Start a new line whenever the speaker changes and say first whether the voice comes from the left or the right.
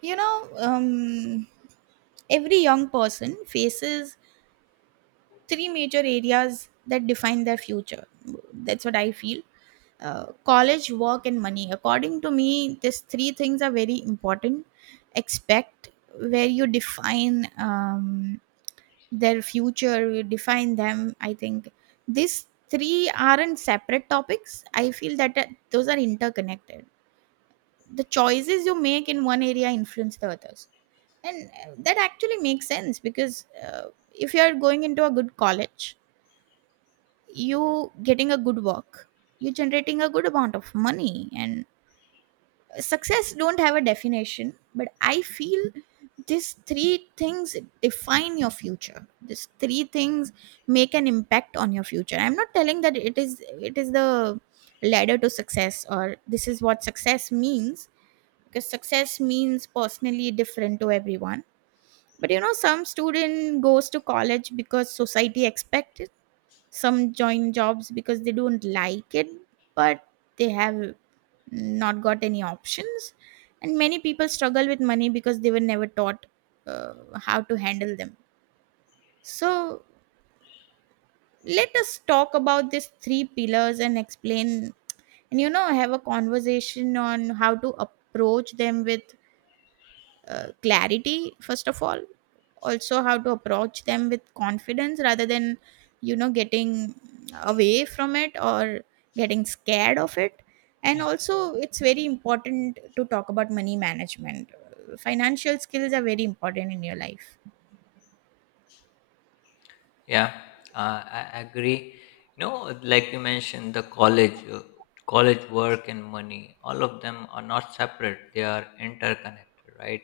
right: You know, um, every young person faces three major areas that define their future. That's what I feel. College, work, and money. According to me, these three things are very important. Expect where you define their future, you define them. I think these three aren't separate topics. I feel that those are interconnected. The choices you make in one area influence the others, and that actually makes sense because if you are going into a good college, you getting a good work, you generating a good amount of money, and success don't have a definition, but I feel these three things define your future, these three things make an impact on your future. I'm not telling that it is the ladder to success or this is what success means, because success means personally different to everyone. But you know some student goes to college because society expects it, some join jobs because they don't like it, but they have not got any options. And many people struggle with money because they were never taught how to handle them. So let us talk about these three pillars and explain, and have a conversation on how to approach them with clarity first of all. Also how to approach them with confidence rather than getting away from it or getting scared of it. And
left: Yeah,
right: also it's very important to talk about money management. Financial skills are very important in your life.
left: yeah, I agree. You know, like you mentioned, college work and money, all of them are not separate. They are interconnected, right?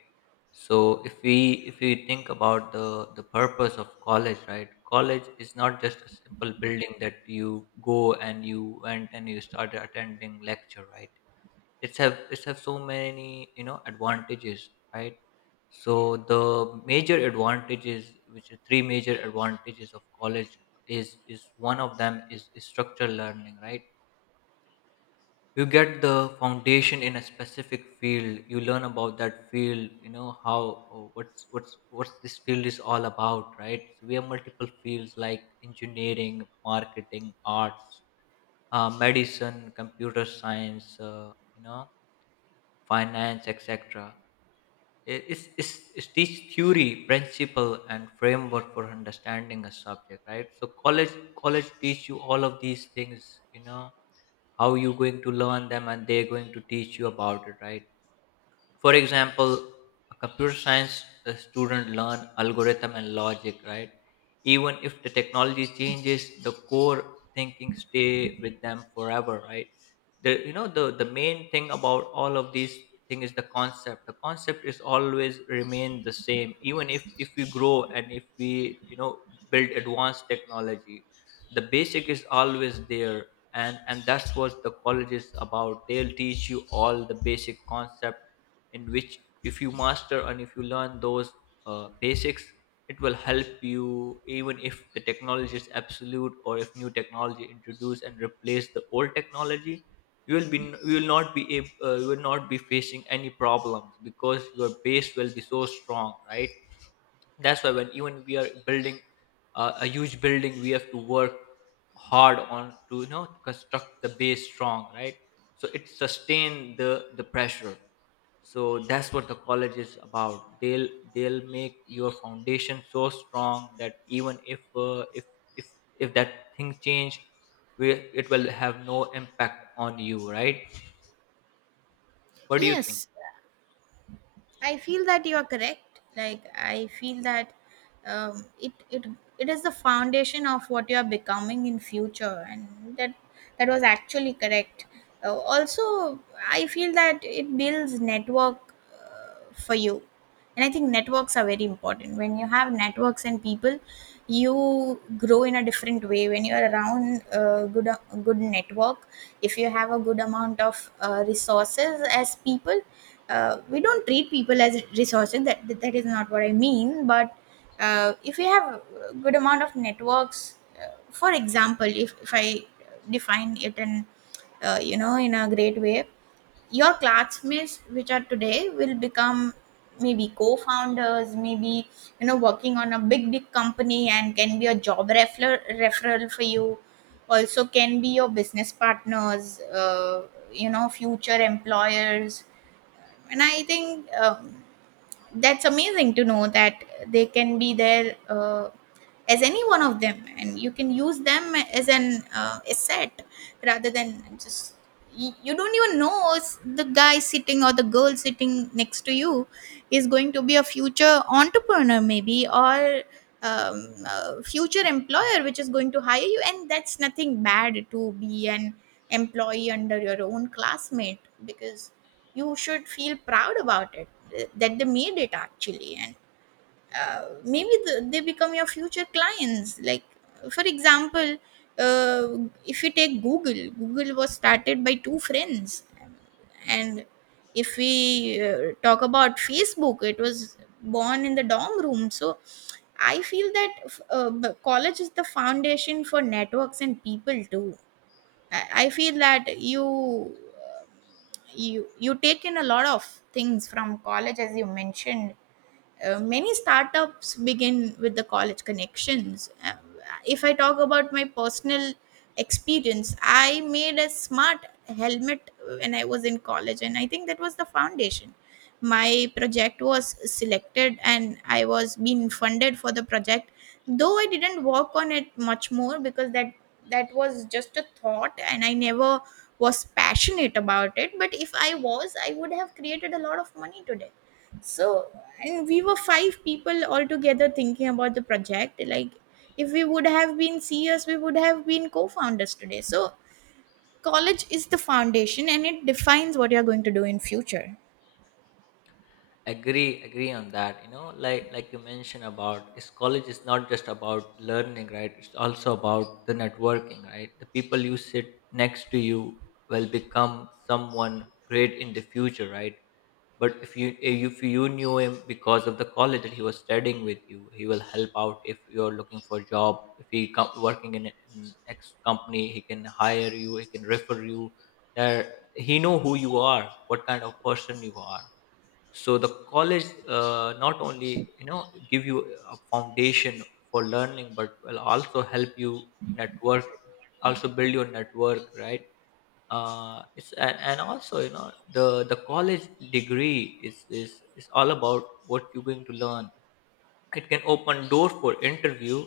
left: So if we if we think about the purpose of college, right? College is not just a simple building that you go and you went and you started attending lecture, right? It's have so many advantages, right? So the major advantages, which are three major advantages of college, is one of them is structural learning, right? You get the foundation in a specific field. You learn about that field. You know how What's this field is all about, right? So we have multiple fields like engineering, marketing, arts, medicine, computer science, finance, etc. Is teach theory, principle, and framework for understanding a subject, right? So college teach you all of these things, you know, how you going to learn them, and they're going to teach you about it, right? For example, a computer science student learn algorithm and logic, right? Even if the technology changes, the core thinking stay with them forever, right? the you know the main thing about all of these thing is the concept. The concept is always remain the same even if we grow and if we you know build advanced technology. The basic is always there. And that's what the college is about. They'll teach you all the basic concept, in which if you master and if you learn those basics, it will help you even if the technology is absolute or if new technology introduce and replace the old technology. You will be you will not be ab- You will not be facing any problems because your base will be so strong, right? That's why when even we are building a huge building, we have to work hard on to construct the base strong, right? So it sustain the pressure. So that's what the college is about. They'll make your foundation so strong that even if if that thing change, it will have no impact on you, right? What do you think?
right: Yes, I feel that you are correct. Like I feel that um, it it it is the foundation of what you are becoming in future, and that was actually correct. Also, I feel that it builds network for you, and I think networks are very important. When you have networks and people, you grow in a different way when you are around a good network. If you have a good amount of resources as people, we don't treat people as resources, that is not what I mean. But if you have a good amount of networks, for example, if I define it in in a great way, your classmates which are today will become maybe co-founders, maybe working on a big company and can be a job referral for you. Also can be your business partners, future employers. And I think that's amazing to know that they can be there as any one of them, and you can use them as an asset rather than just you don't even know the guy sitting or the girl sitting next to you is going to be a future entrepreneur maybe, or future employer which is going to hire you. And that's nothing bad to be an employee under your own classmate, because you should feel proud about it, that they made it actually. Maybe they become your future clients, like for example, uh, if you take google, google was started by two friends. And if we talk about facebook, it was born in the dorm room. So I feel that college is the foundation for networks and people too. I feel that you you take in a lot of things from college, as you mentioned. Many startups begin with the college connections. If I talk about my personal experience, I made a smart helmet when I was in college, and I think that was the foundation. My project was selected and I was being funded for the project, though I didn't work on it much more because that was just a thought, and I never was passionate about it. But if I was, I would have created a lot of money today. So, and we were five people all together thinking about the project, like if we would have been ceos, we would have been co-founders today. So college is the foundation and it defines what you're going to do in future.
left: Agree on that. Like you mentioned about is college is not just about learning, right? It's also about the networking, right? The people you sit next to you will become someone great in the future, right? But if you knew him because of the college that he was studying with you, he will help out. If you're looking for a job, if he working in an ex company, he can hire you, he can refer you. There he know who you are, what kind of person you are. So the college not only give you a foundation for learning but will also help you network, also build your network, right? And also the college degree is all about what you're going to learn. It can open door for interview,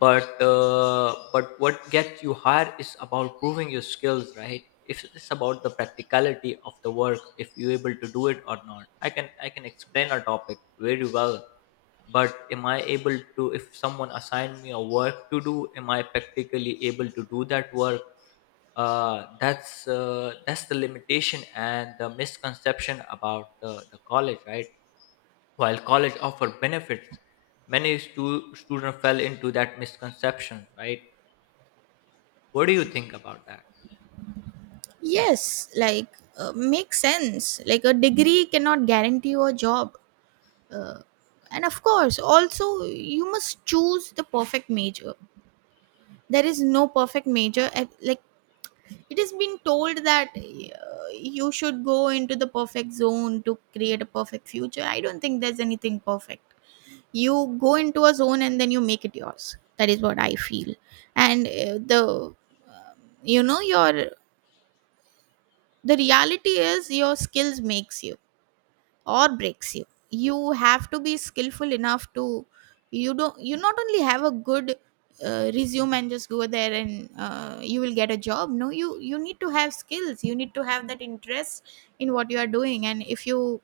left: but what gets you higher is about proving your skills, right? If it's about the practicality of the work, if you're able to do it or not. I can explain a topic very well, but am I able to if someone assigned me a work to do, am I practically able to do that work? That's the limitation and the misconception about the college, right? While college offer benefits, many students fell into that misconception, right? What do you think about that?
right: Yes, like, makes sense, like a degree cannot guarantee you a job. uh, and of course also you must choose the perfect major. There is no perfect major. Like it has been told that you should go into the perfect zone to create a perfect future. I don't think there's anything perfect. You go into a zone and then you make it yours, that is what I feel. And the you know your the reality is your skills makes you or breaks you. You have to be skillful enough to, you don't you not only have a good resume and just go there and you will get a job. No, you you need to have skills, you need to have that interest in what you are doing. And if you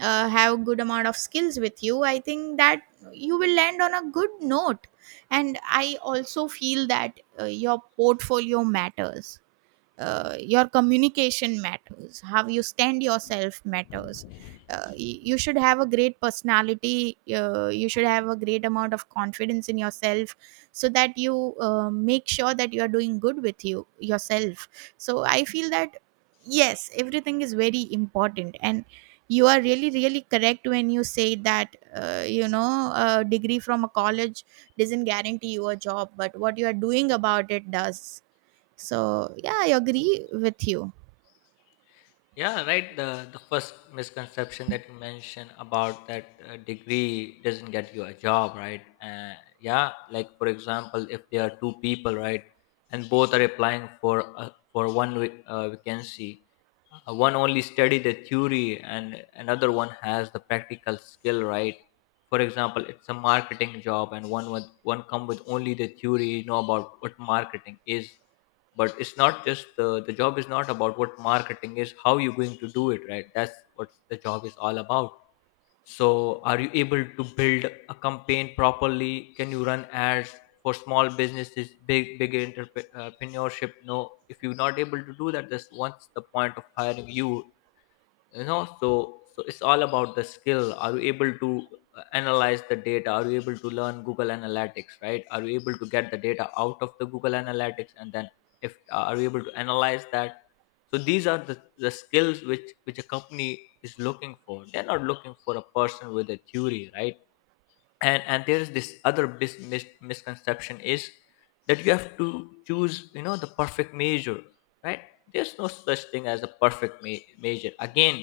right: have good amount of skills with you, I think that you will land on a good note. And I also feel that your portfolio matters, your communication matters, how you stand yourself matters. You should have a great personality, you should have a great amount of confidence in yourself, so that you make sure that you are doing good with yourself. So I feel that yes, everything is very important. And you are really correct when you say that a degree from a college doesn't guarantee you a job, but what you are doing about it does. So, yeah, I agree with you.
left: Yeah, right. The first misconception that you mentioned about that degree doesn't get you a job, right? Yeah, like for example, if there are two people, right, and both are applying for one vacancy, one only study the theory and another one has the practical skill, right? For example, it's a marketing job, and one come with only the theory, know about what marketing is. But it's not just the job is not about what marketing is, how you're going to do it, right? That's what the job is all about. So are you able to build a campaign properly? Can you run ads for small businesses, big entrepreneurship? No. If you're not able to do that, that's once the point of hiring you. You know so it's all about the skill. Are you able to analyze the data? Are you able to learn Google Analytics, right? Are you able to get the data out of the Google Analytics, and then if are you able to analyze that? So these are the skills which a company is looking for. They're not looking for a person with a theory, right? And there is this other misconception is that you have to choose the perfect major, right? There's no such thing as a perfect major. Again,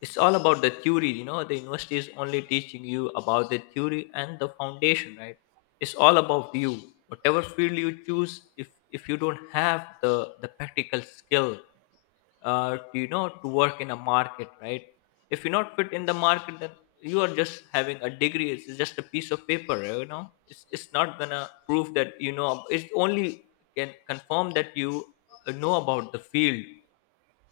left: it's all about the theory. The university is only teaching you about the theory and the foundation, right? It's all about you. Whatever field you choose, if you don't have the practical skill to work in a market, right? If you're not fit in the market, then you are just having a degree. It's just a piece of paper. It's not gonna prove that it only can confirm that you know about the field.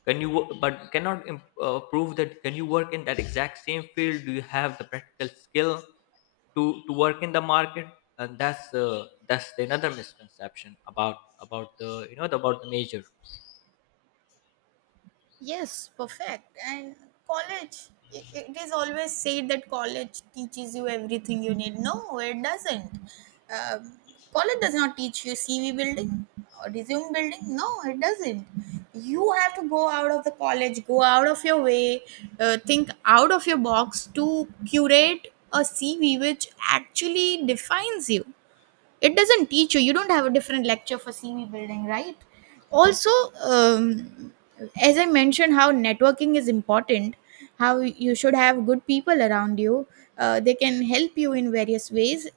left: But cannot prove that can you work in that exact same field. Do you have the practical skill to work in the market? And that's another misconception about the you know about the major.
right: Yes, perfect. And college, it is always said that college teaches you everything you need. No, it doesn't. Um, College does not teach you CV building or resume building. No, it doesn't. You have to go out of the college, go out of your way, think out of your box to curate a CV which actually defines you. It doesn't teach you, you don't have a different lecture for cv building, right? Also, um, as I mentioned how networking is important, how you should have good people around you, they can help you in various ways.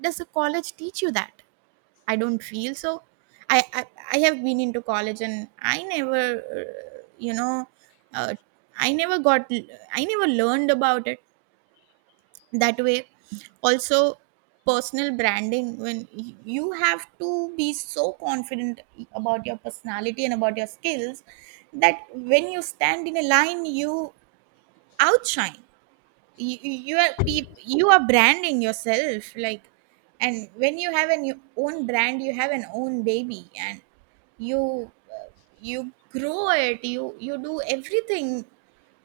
right: Does the college teach you that? I don't feel so. i i, I have been into college and I never uh, you know uh, I never got I never learned about it that way. Also, personal branding, when you have to be so confident about your personality and about your skills, that when you stand in a line, you outshine. You are you are branding yourself, like, and when you have an own brand, you have an own baby, and you you grow it, you do everything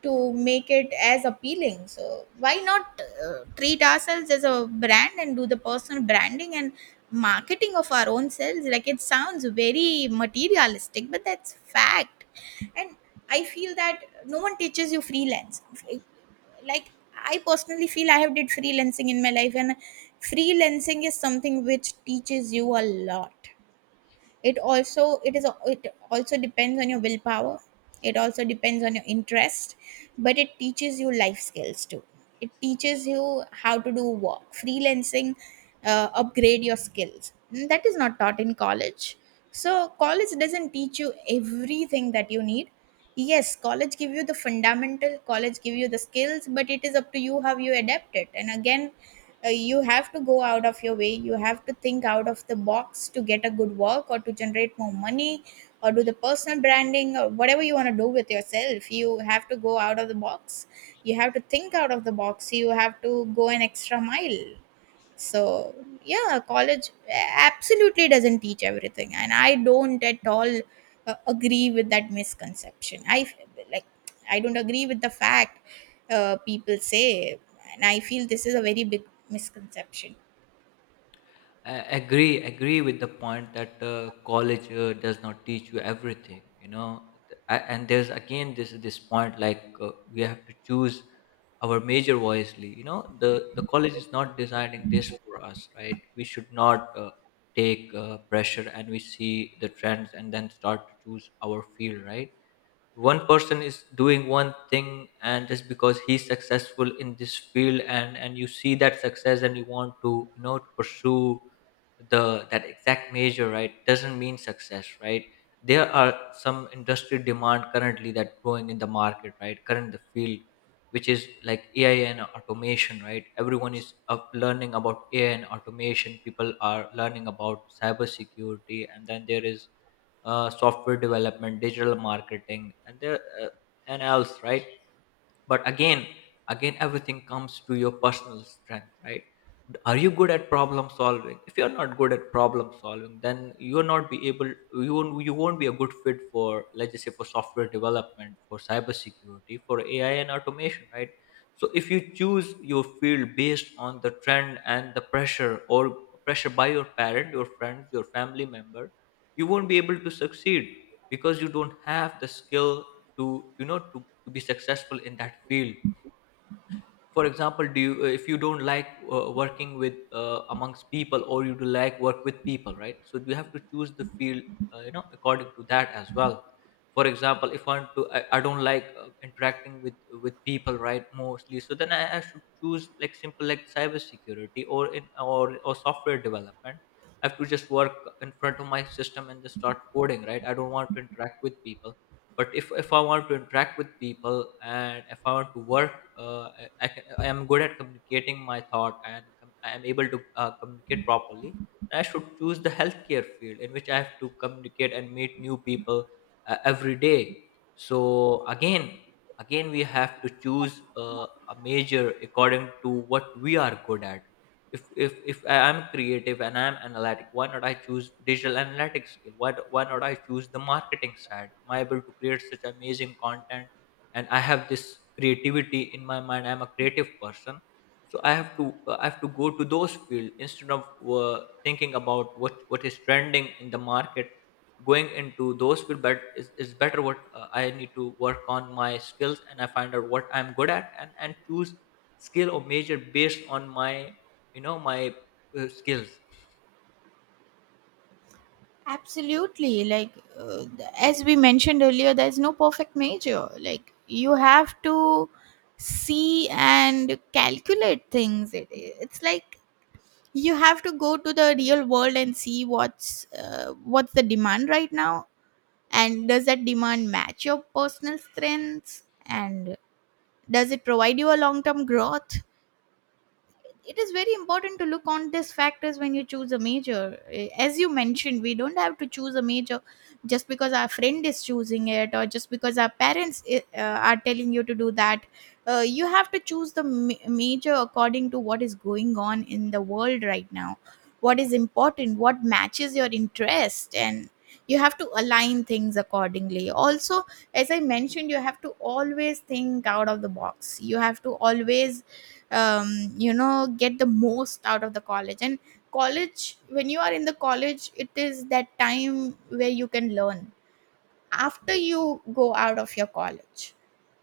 right: to make it as appealing. So why not treat ourselves as a brand and do the personal branding and marketing of our own selves? Like it sounds very materialistic, but that's fact. And I feel that no one teaches you freelance. Like, I personally feel, I have did freelancing in my life, and freelancing is something which teaches you a lot. it also it is it also depends on your willpower, it also depends on your interest. But it teaches you life skills too. It teaches you how to do work, freelancing, upgrade your skills. Mm, that is not taught in college. So college doesn't teach you everything that you need. Yes, college give you the fundamental, college give you the skills, but it is up to you how you adapt it. And again, you have to go out of your way, you have to think out of the box to get a good work or to generate more money, or do the personal branding or whatever you want to do with yourself. You have to go out of the box, you have to think out of the box, you have to go an extra mile. So yeah, college absolutely doesn't teach everything, and I don't at all agree with that misconception. Like I don't agree with the fact people say, and I feel this is a very big misconception.
left: I agree with the point that college does not teach you everything. And there's again this point like we have to choose our major wisely. The college is not designing this for us, right? We should not take pressure and we see the trends and then start to choose our field, right? One person is doing one thing, and just because he's successful in this field, and you see that success and you want to you know to pursue the that exact measure, right? Doesn't mean success, right? There are some industry demand currently that growing in the market, right? Current the field, which is like AI and automation, right? Everyone is up learning about AI and automation. People are learning about cybersecurity, and then there is software development, digital marketing, and there and else, right? But again everything comes to your personal strength, right? Are you good at problem solving? If you're not good at problem solving, then you won't be a good fit for, let's just say, for software development, for cybersecurity, for AI and automation, right? So if you choose your field based on the trend and the pressure, or pressure by your parent, your friends, your family member, you won't be able to succeed because you don't have the skill to you know to be successful in that field. For example, do you if you don't like working with amongst people, or you do like work with people, right? So you have to choose the field, according to that as well. For example, if I want to I don't like interacting with people, right, mostly. So then I should choose like simple like cybersecurity, or in or or software development. I have to just work in front of my system and just start coding, right? I don't want to interact with people. But if I want to interact with people and if I want to work, uh, I am good at communicating my thought, I am able to communicate properly. I should choose the healthcare field in which I have to communicate and meet new people every day. So again we have to choose a major according to what we are good at. If I am creative and I am analytic, why not I choose digital analytics skill? Why not I choose the marketing side? Am I able to create such amazing content? And I have this creativity in my mind. I am a creative person, so I have to go to those fields instead of thinking about what is trending in the market. Going into those fields, but is better. What I need to work on my skills and I find out what I'm good at, and choose skill or major based on my my skills.
right: Absolutely. Like, uh, as we mentioned earlier, there's no perfect major. Like, you have to see and calculate things. It's like you have to go to the real world and see what's the demand right now, and does that demand match your personal strengths, and does it provide you a long term growth? It is very important to look on these factors when you choose a major. As you mentioned, we don't have to choose a major just because our friend is choosing it, or just because our parents are telling you to do that. You have to choose the major according to what is going on in the world right now, what is important, what matches your interest, and you have to align things accordingly. Also, as I mentioned, you have to always think out of the box. You have to always get the most out of the college. And college when you are in the college, it is that time where you can learn. After you go out of your college,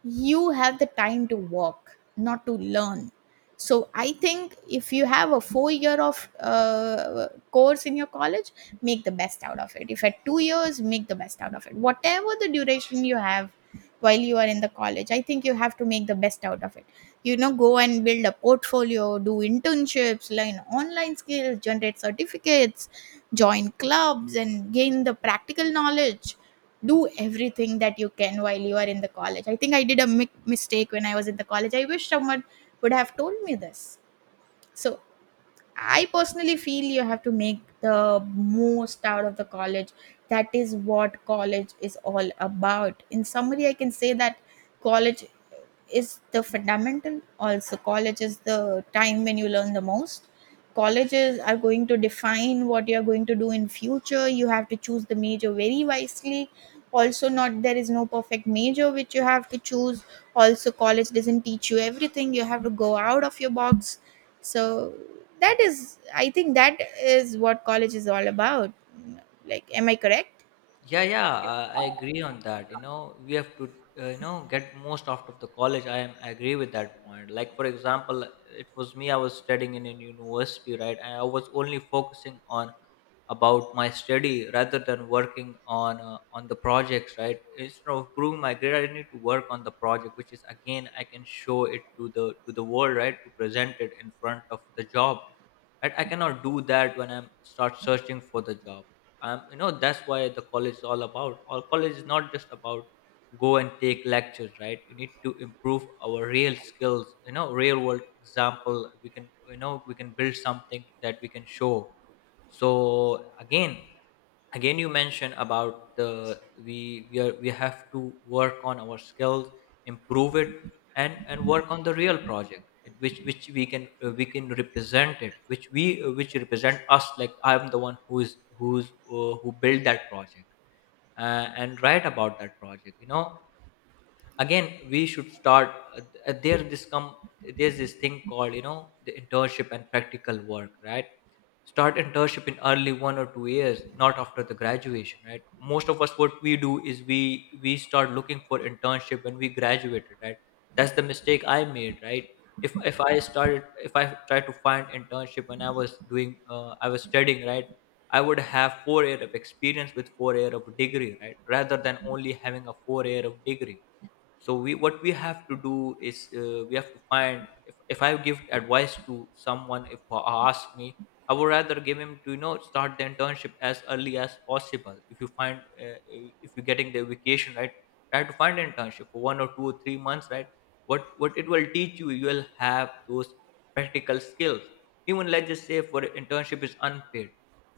right: you have the time to work, not to learn. So I think if you have a 4 year of course in your college, make the best out of it. If at 2 years, make the best out of it. Whatever the duration you have, while you are in the college, I think you have to make the best out of it. You know, go and build a portfolio, do internships, learn online skills, generate certificates, join clubs, and gain the practical knowledge. Do everything that you can while you are in the college. I think I did a mistake when I was in the college. I wish someone would have told me this. So I personally feel you have to make the most out of the college. That is what college is all about. In summary, I can say that college is the fundamental. Also, college is the time when you learn the most. Colleges are going to define what you are going to do in future. You have to choose the major very wisely. Also, not there is no perfect major which you have to choose. Also, college doesn't teach you everything. You have to go out of your box. So that is, I think, that is what college is all about. Like, am I correct?
left: Yeah, yeah, I agree on that. We have to, get most out of the college. I agree with that point. Like, for example, it was me. I was studying in a university, right? And I was only focusing on about my study rather than working on the projects, right? Instead of proving my grade, I need to work on the project which is, again, I can show it to the world, right? To present it in front of the job, right? I cannot do that when I'm start searching for the job. That's why the college is all about. All college is not just about go and take lectures, right? You need to improve our real skills. You know, real world example, we can, we can build something that we can show. So again, you mentioned about the we have to work on our skills, improve it, and work on the real project in which we can, we can represent it, which we, which represent us. Like, I'm the one who is who built that project, and write about that project. Again, we should start, uh, uh, there this come there's this thing called, the internship and practical work, right? Start internship in early 1 or 2 years, not after the graduation, right? Most of us, what we do is we start looking for internship when we graduated, right? That's the mistake I made, right? If I tried to find internship when I was doing, I was studying, right, I would have 4 years of experience with 4 years of degree, right, rather than only having a 4 years of degree. So we, what we have to do is, we have to find, if I give advice to someone, if he asks me, I would rather give him to, start the internship as early as possible. If you find if you're getting the vacation, right, try to find an internship for 1 or 2 or 3 months, right? What it will teach you, you will have those practical skills. Even, let's just say for internship is unpaid,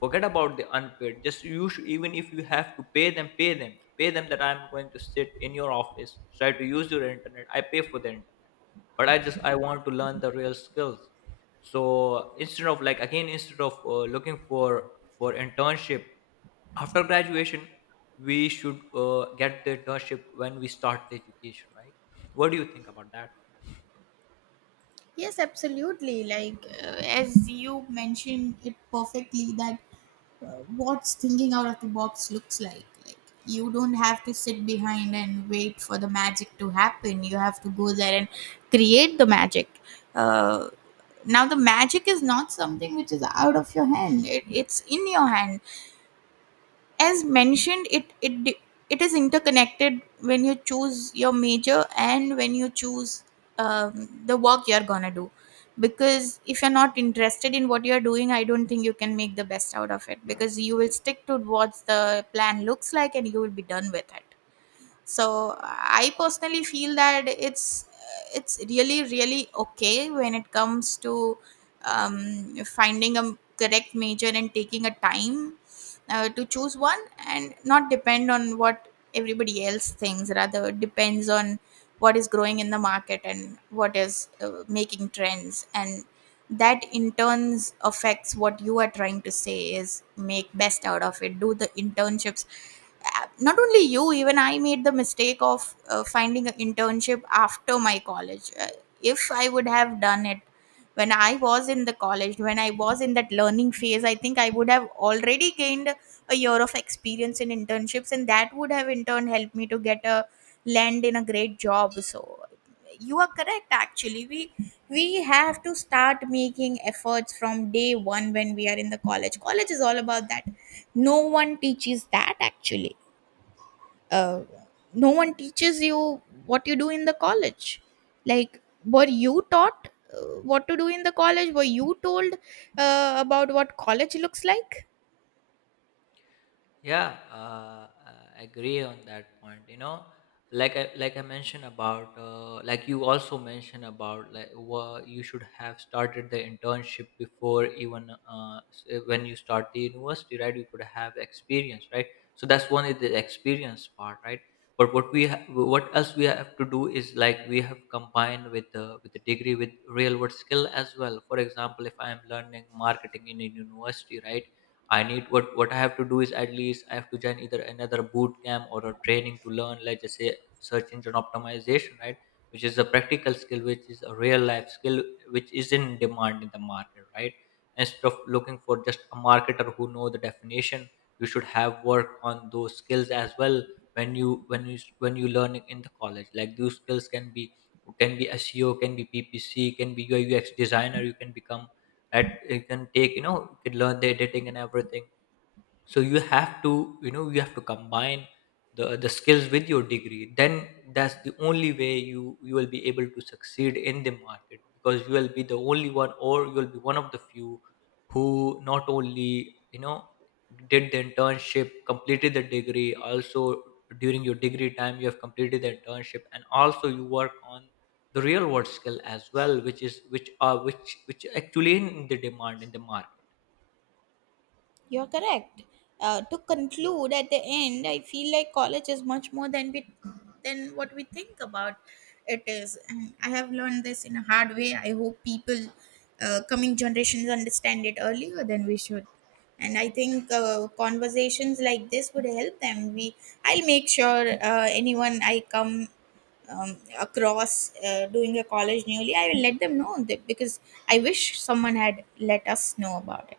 left: forget about the unpaid. Just you should, even if you have to pay them, pay them, pay them, that I'm going to sit in your office, try to use your internet. I pay for the internet, but I just I want to learn the real skills. So instead of, like, again, instead of looking for internship after graduation, we should get the internship when we start the education, right? What do you think about that?
right: Yes, absolutely. Like, as you mentioned it perfectly, that uh, what's thinking out of the box looks like. Like, you don't have to sit behind and wait for the magic to happen. You have to go there and create the magic. Uh, Now, the magic is not something which is out of your hand. It's in your hand. As mentioned, it is interconnected when you choose your major and when you choose the work you're gonna do. Because if you're not interested in what you're doing, I don't think you can make the best out of it, because you will stick to what the plan looks like and you will be done with it. So I personally feel that it's really really okay when it comes to finding a correct major and taking a time to choose one, and not depend on what everybody else thinks, rather depends on what is growing in the market and what is making trends. And that in turns affects what you are trying to say is make best out of it, do the internships. Not only you, even I made the mistake of finding an internship after my college. If I would have done it when I was in the college, when I was in that learning phase, I think I would have already gained a year of experience in internships, and that would have in turn helped me to get a land in a great job. So you are correct. Actually, we have to start making efforts from day 1 when we are in the college. College is all about that. No one teaches that, actually. uh, no one teaches you what you do in the college. Like, were you taught what to do in the college? Were you told about what college looks like?
left: Yeah, I agree on that point. You know, like I mentioned about, like you also mentioned about, like you should have started the internship before even, when you start the university, right? You could have experience, right? So that's one is the experience part, right? But what what else we have to do is, like, we have combined with the degree with real world skill as well. For example, if I am learning marketing in a university, right? I need, what I have to do is at least I have to join either another boot camp or a training to learn, let's just say, search engine optimization, right? Which is a practical skill, which is a real life skill, which is in demand in the market, right? Instead of looking for just a marketer who know the definition, you should have work on those skills as well when you when you learn in the college. Like, those skills can be SEO, can be PPC, can be UI UX designer. You can become at you can take, you can learn the editing and everything. So you have to, you have to combine the skills with your degree. Then that's the only way you will be able to succeed in the market, because you will be the only one, or you will be one of the few who not only, you know did the internship, completed the degree. Also during your degree time, you have completed the internship, and also you work on the real world skill as well, which is which are which actually in the demand in the market.
right: You're correct. To conclude, at the end, I feel like college is much more than we than what we think about it is. And I have learned this in a hard way. I hope people, coming generations, understand it earlier than we should. And I think conversations like this would help them. I'll make sure anyone I come across doing a college newly, I will let them know, that because I wish someone had let us know about it.